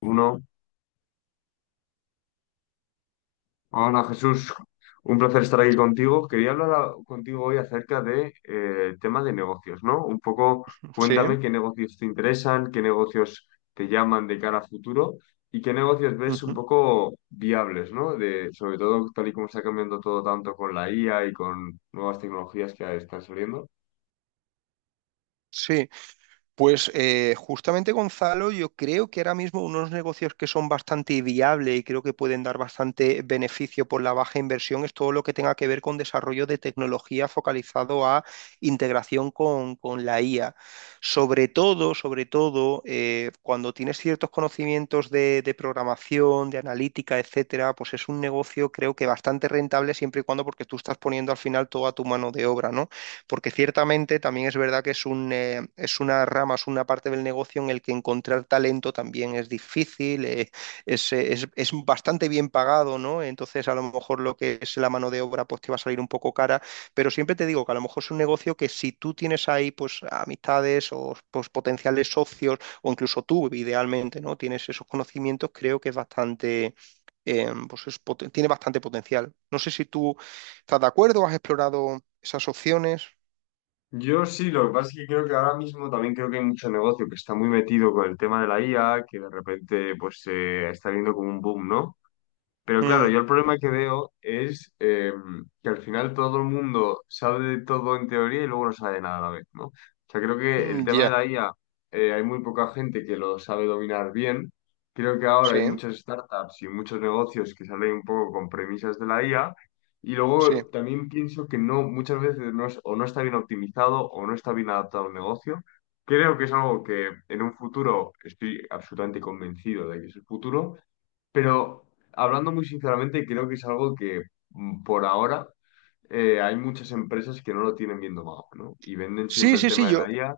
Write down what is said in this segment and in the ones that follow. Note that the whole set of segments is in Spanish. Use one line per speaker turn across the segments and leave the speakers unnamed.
Uno. Hola Jesús, un placer estar aquí contigo. Quería contigo hoy acerca de tema de negocios, ¿no? Un poco
Sí,
cuéntame qué negocios te interesan, qué negocios te llaman de cara a futuro y qué negocios ves un
ujú,
poco viables, ¿no? De, sobre todo tal y como está cambiando todo tanto con la IA y con nuevas tecnologías que están saliendo.
sí. Pues justamente Gonzalo, yo creo que ahora mismo unos negocios que son bastante viables y creo que pueden dar bastante beneficio por la baja inversión es todo lo que tenga que ver con desarrollo de tecnología focalizado a integración con la IA. Sobre todo, cuando tienes ciertos conocimientos de programación, de analítica, etcétera, pues es un negocio creo que bastante rentable siempre y cuando, porque tú estás poniendo al final toda tu mano de obra, ¿no? Porque ciertamente también es verdad que es un, es una rama, es una parte del negocio en el que encontrar talento también es difícil, es, es bastante bien pagado, ¿no? Entonces, a lo mejor lo que es la mano de obra pues te va a salir un poco cara, pero siempre te digo que a lo mejor es un negocio que, si tú tienes ahí pues amistades o pues potenciales socios, o incluso tú idealmente, ¿no?, tienes esos conocimientos, creo que es bastante, pues es tiene bastante potencial. No sé si tú estás de acuerdo, has explorado esas opciones.
Yo sí, lo que pasa es que creo que ahora mismo también creo que hay mucho negocio que está muy metido con el tema de la IA, que de repente pues se está viendo como un boom, ¿no? Pero claro,
Mm,
yo el problema que veo es que al final todo el mundo sabe de todo en teoría y luego no sabe de nada a la vez, ¿no? O sea, creo que el
mm,
tema de
ya.
la IA, hay muy poca gente que lo sabe dominar bien. Creo que ahora hay
Sí,
muchas startups y muchos negocios que salen un poco con premisas de la IA. Y
sí.
luego también pienso que no, muchas veces o no está bien optimizado o no está bien adaptado al negocio. Creo que es algo que en un futuro, estoy absolutamente convencido de que es el futuro, pero hablando muy sinceramente, creo que es algo que por ahora hay muchas empresas que no lo tienen bien domado, ¿no? Y venden
Sí,
siempre el
sí, sí,
tema de la IA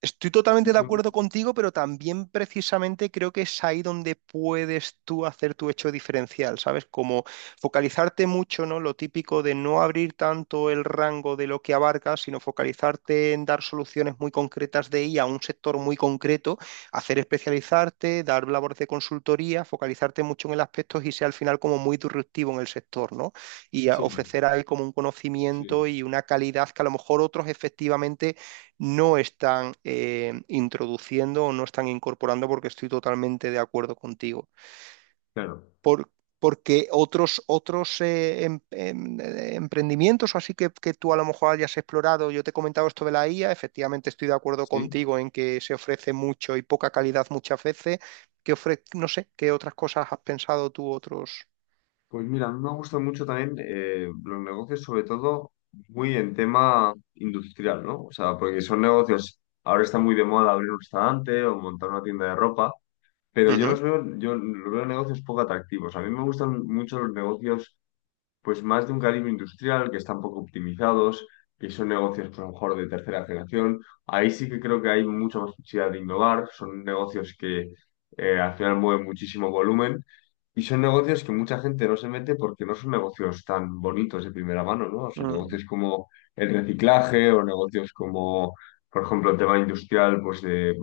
estoy
y
totalmente de
son...
acuerdo contigo, pero también precisamente creo que es ahí donde puedes tú hacer tu hecho diferencial, ¿sabes? Como focalizarte mucho, ¿no? Lo típico de no abrir tanto el rango de lo que abarcas, sino focalizarte en dar soluciones muy concretas de IA a un sector muy concreto, hacer especializarte, dar labores de consultoría, focalizarte mucho en el aspecto y ser al final como muy disruptivo en el sector, ¿no? Y
Sí,
ofrecer ahí como un
sí,
conocimiento y una calidad que a lo mejor otros efectivamente no están introduciendo o no están incorporando, porque estoy totalmente de acuerdo contigo.
claro.
Por- Porque otros emprendimientos, o así, que tú a lo mejor hayas explorado, yo te he comentado esto de la IA, efectivamente estoy de acuerdo
Sí.
contigo en que se ofrece mucho y poca calidad muchas veces. ¿Qué no sé, qué otras cosas has pensado tú, otros?
Pues mira, a mí me gustan mucho también los negocios, sobre todo muy en tema industrial, ¿no? O sea, porque son negocios, ahora está muy de moda abrir un restaurante o montar una tienda de ropa, pero
Ujú,
yo los veo negocios poco atractivos. A mí me gustan mucho los negocios pues más de un calibre industrial, que están poco optimizados, que son negocios pues, a lo mejor de tercera generación. Ahí sí que creo que hay mucha más posibilidad de innovar, son negocios que al final mueven muchísimo volumen y son negocios que mucha gente no se mete porque no son negocios tan bonitos de primera mano, ¿no? O sea,
mm,
negocios como el reciclaje o negocios como, por ejemplo, el tema industrial, pues de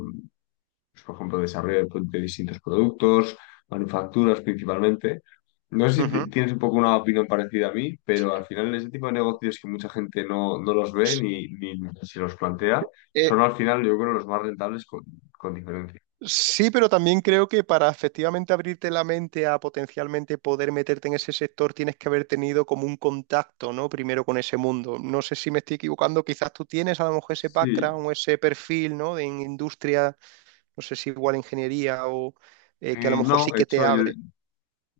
pues, por ejemplo, desarrollo de distintos productos, manufacturas principalmente. No sé si
ujú.
tienes un poco una opinión parecida a mí, pero al final ese tipo de negocios que mucha gente no, no los ve ni, ni se los plantea,
Eh,
son al final yo creo los más rentables con diferencia.
Sí, pero también creo que para efectivamente abrirte la mente a potencialmente poder meterte en ese sector, tienes que haber tenido como un contacto, ¿no? Primero con ese mundo. No sé si me estoy equivocando, quizás tú tienes a lo mejor ese
Sí,
background o ese perfil, ¿no? De en industria, no sé si igual ingeniería o que a lo mejor
no,
sí
de
que te
hecho yo,
abre.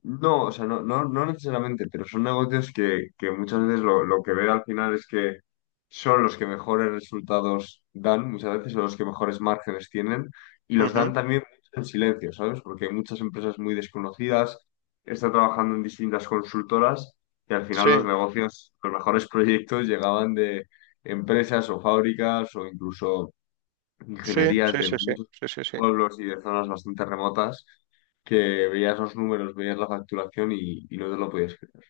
no, o sea, no, no, no necesariamente, pero son negocios que muchas veces lo que veo al final es que son los que mejores resultados dan, muchas veces son los que mejores márgenes tienen y los dan
Ujú.
también en silencio, ¿sabes? Porque hay muchas empresas muy desconocidas, está trabajando en distintas consultoras y al final
Sí,
los negocios, los mejores proyectos llegaban de empresas o fábricas o incluso
sí,
ingenierías
sí,
de
sí, sí,
muchos
sí, sí, sí.
pueblos y de zonas bastante remotas, que veías los números, veías la facturación y no te lo podías creer.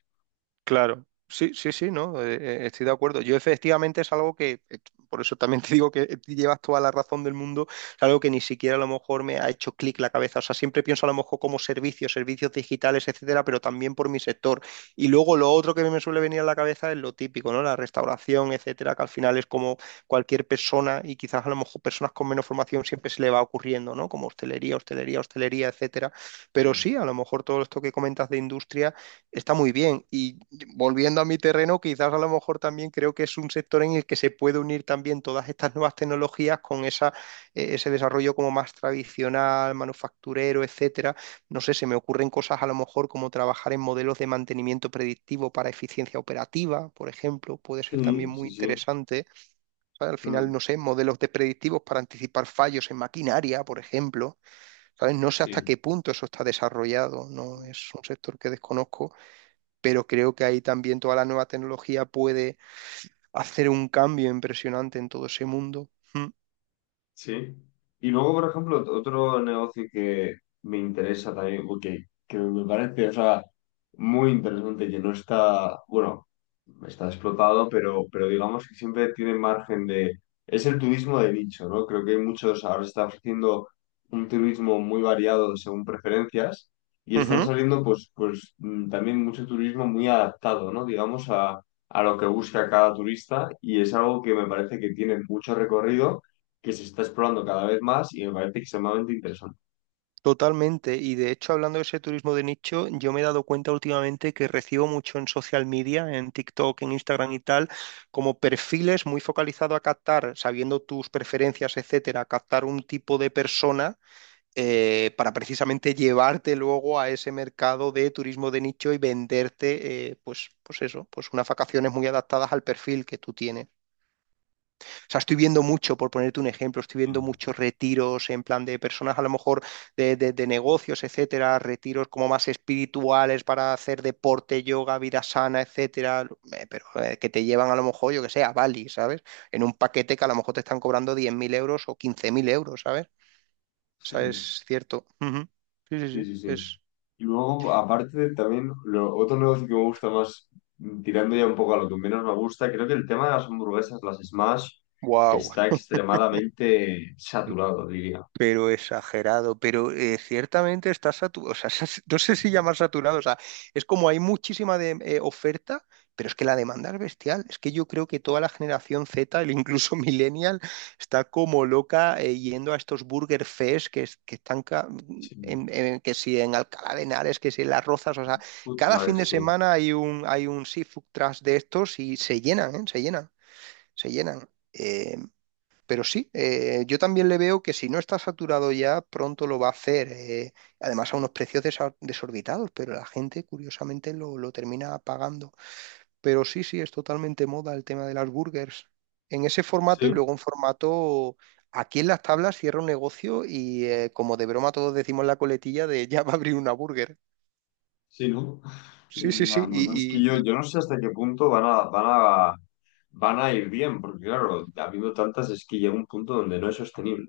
Claro, sí, sí, sí, no, estoy de acuerdo. Yo efectivamente es algo que, por eso también te digo que llevas toda la razón del mundo, es algo que ni siquiera a lo mejor me ha hecho clic la cabeza. O sea, siempre pienso a lo mejor como servicios, servicios digitales, etcétera, pero también por mi sector. Y luego lo otro que me suele venir a la cabeza es lo típico, ¿no? La restauración, etcétera, que al final es como cualquier persona, y quizás a lo mejor personas con menos formación siempre se le va ocurriendo, ¿no? Como hostelería, hostelería, hostelería, etcétera. Pero
Sí,
sí, a lo mejor todo esto que comentas de industria. Está muy bien. Y volviendo a mi terreno, quizás a lo mejor también creo que es un sector en el que se puede unir también todas estas nuevas tecnologías con esa, ese desarrollo como más tradicional, manufacturero, etcétera. No sé, se me ocurren cosas a lo mejor como trabajar en modelos de mantenimiento predictivo para eficiencia operativa, por ejemplo, puede ser
sí,
también
sí,
muy
sí.
interesante. ¿Sabes? Al final, no
Mm,
sé, modelos de predictivos para anticipar fallos en maquinaria, por ejemplo. ¿Sabes? No sé hasta
sí.
qué punto eso está desarrollado, ¿no? Es un sector que desconozco, pero creo que ahí también toda la nueva tecnología puede hacer un cambio impresionante en todo ese mundo. Mm.
Sí. Y luego, por ejemplo, otro negocio que me interesa también, o que me parece, o sea, muy interesante, que no está, bueno, está explotado, pero digamos que siempre tiene margen de... Es el turismo de nicho, ¿no? Creo que hay muchos, ahora se está ofreciendo un turismo muy variado según preferencias y están
Ujú.
saliendo, pues, pues también mucho turismo muy adaptado, ¿no? Digamos a lo que busca cada turista y es algo que me parece que tiene mucho recorrido, que se está explorando cada vez más y me parece extremadamente interesante.
Totalmente, y de hecho, hablando de ese turismo de nicho, yo me he dado cuenta últimamente que recibo mucho en social media, en TikTok, en Instagram y tal, como perfiles muy focalizados a captar, sabiendo tus preferencias, etcétera, a captar un tipo de persona para precisamente llevarte luego a ese mercado de turismo de nicho y venderte, pues, pues eso, pues unas vacaciones muy adaptadas al perfil que tú tienes. O sea, estoy viendo mucho, por ponerte un ejemplo, estoy viendo muchos retiros en plan de personas a lo mejor de negocios, etcétera, retiros como más espirituales para hacer deporte, yoga, vida sana, etcétera, pero que te llevan a lo mejor, yo que sé, a Bali, ¿sabes? En un paquete que a lo mejor te están cobrando 10.000 euros o 15.000 euros, ¿sabes? O sea,
Sí.
es cierto. Ujú. Sí, sí,
Sí,
sí.
sí, sí.
Es
Y luego, aparte, también lo, otro negocio que me gusta más, tirando ya un poco a lo que menos me gusta, creo que el tema de las hamburguesas, las Smash,
wow.
está extremadamente saturado, diría.
Pero exagerado. Pero ciertamente está saturado. O sea, no sé si llamar saturado. O sea, es como hay muchísima de, oferta, pero es que la demanda es bestial. Es que yo creo que toda la generación Z, el incluso millennial, está como loca, yendo a estos Burger Fest que, que están
Sí.
que si en Alcalá de Henares, que si en Las Rozas. O sea,
Food
cada fin de
trucks, sí.
semana hay hay un seafood truck de estos y se llenan, ¿eh? Se llenan. Se llenan. Pero sí, yo también le veo que, si no está saturado ya, pronto lo va a hacer. Además, a unos precios desorbitados, pero la gente curiosamente lo termina pagando. Pero sí, sí, es totalmente moda el tema de las burgers. En ese formato y
Sí,
luego en formato... Aquí en las tablas cierra un negocio y como de broma todos decimos la coletilla de ya va a abrir una burger.
sí, ¿no?
Sí, sí,
Y la
sí.
verdad es que yo,
Y,
yo no sé hasta qué punto van a ir bien, porque claro, habiendo tantas es que llega un punto donde no es sostenible.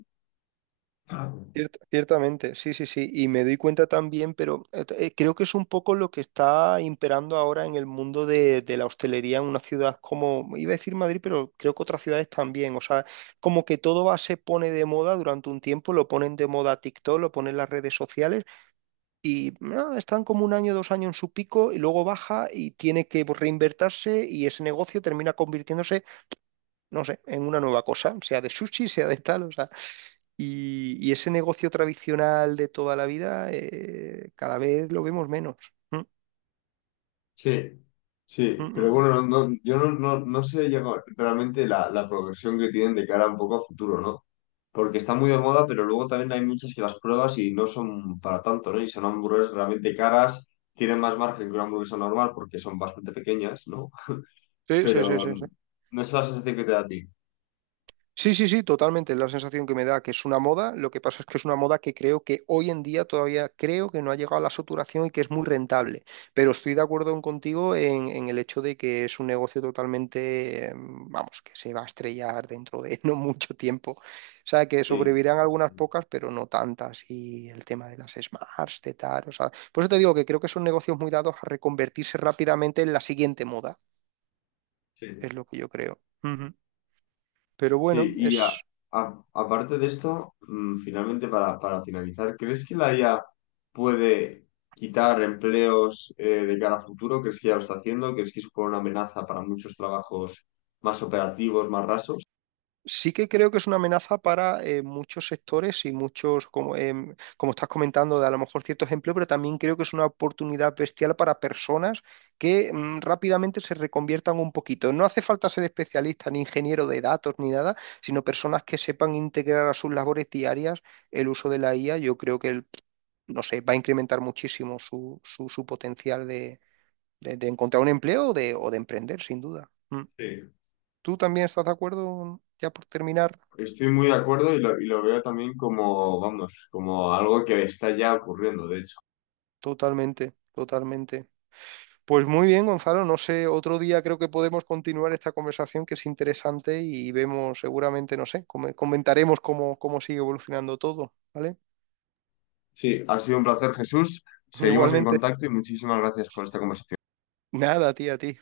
Ciertamente, sí, sí, sí, y me doy cuenta también, pero creo que es un poco lo que está imperando ahora en el mundo de la hostelería en una ciudad como, iba a decir Madrid, pero creo que otras ciudades también, o sea, como que todo va, se pone de moda durante un tiempo, lo ponen de moda TikTok, lo ponen las redes sociales y ah, están como un año, dos años en su pico y luego baja y tiene que reinvertirse y ese negocio termina convirtiéndose, no sé, en una nueva cosa, sea de sushi, sea de tal, o sea. Y ese negocio tradicional de toda la vida, cada vez lo vemos menos. Mm,
Sí,
mm,
sí, pero
mm.
bueno, no, yo no, no, no sé ya realmente la, la progresión que tienen de cara un poco a futuro, ¿no? Porque está muy de moda, pero luego también hay muchas que las pruebas y no son para tanto, ¿no? Y son hamburguesas realmente caras, tienen más margen que una hamburguesa normal porque son bastante pequeñas, ¿no?
Sí, sí, sí,
Pero
sí, sí.
no es la sensación que te da a ti.
Sí, sí, sí, totalmente. Es la sensación que me da, que es una moda. Lo que pasa es que es una moda que creo que hoy en día todavía creo que no ha llegado a la saturación y que es muy rentable. Pero estoy de acuerdo contigo en el hecho de que es un negocio totalmente, vamos, que se va a estrellar dentro de no mucho tiempo. O sea, que
Sí,
sobrevivirán
sí,
algunas
sí.
pocas, pero no tantas. Y el tema de las Smarts, de tal, o sea, por eso te digo que creo que son negocios muy dados a reconvertirse rápidamente en la siguiente moda.
Sí.
Es lo que yo creo. Ujú. Pero
Sí,
bueno,
y
es...
aparte de esto, finalmente para finalizar, ¿crees que la IA puede quitar empleos de cara a futuro? ¿Crees que ya lo está haciendo? ¿Crees que supone una amenaza para muchos trabajos más operativos, más rasos?
Sí que creo que es una amenaza para muchos sectores y muchos, como, como estás comentando, de a lo mejor ciertos empleos, pero también creo que es una oportunidad bestial para personas que mm, rápidamente se reconviertan un poquito. No hace falta ser especialista ni ingeniero de datos ni nada, sino personas que sepan integrar a sus labores diarias el uso de la IA. Yo creo que, no sé, va a incrementar muchísimo su, su potencial de encontrar un empleo o de emprender, sin duda. Mm.
Sí,
¿Tú también estás de acuerdo, ya por terminar?
estoy muy de acuerdo y lo veo también como, vamos, como algo que está ya ocurriendo, de hecho.
Totalmente, totalmente. Pues muy bien, Gonzalo, no sé, otro día creo que podemos continuar esta conversación, que es interesante, y vemos seguramente, no sé, comentaremos cómo, cómo sigue evolucionando todo, ¿vale?
Sí, ha sido un placer, Jesús. Seguimos en
Igualmente,
contacto y muchísimas gracias por esta conversación.
nada, tía, a ti.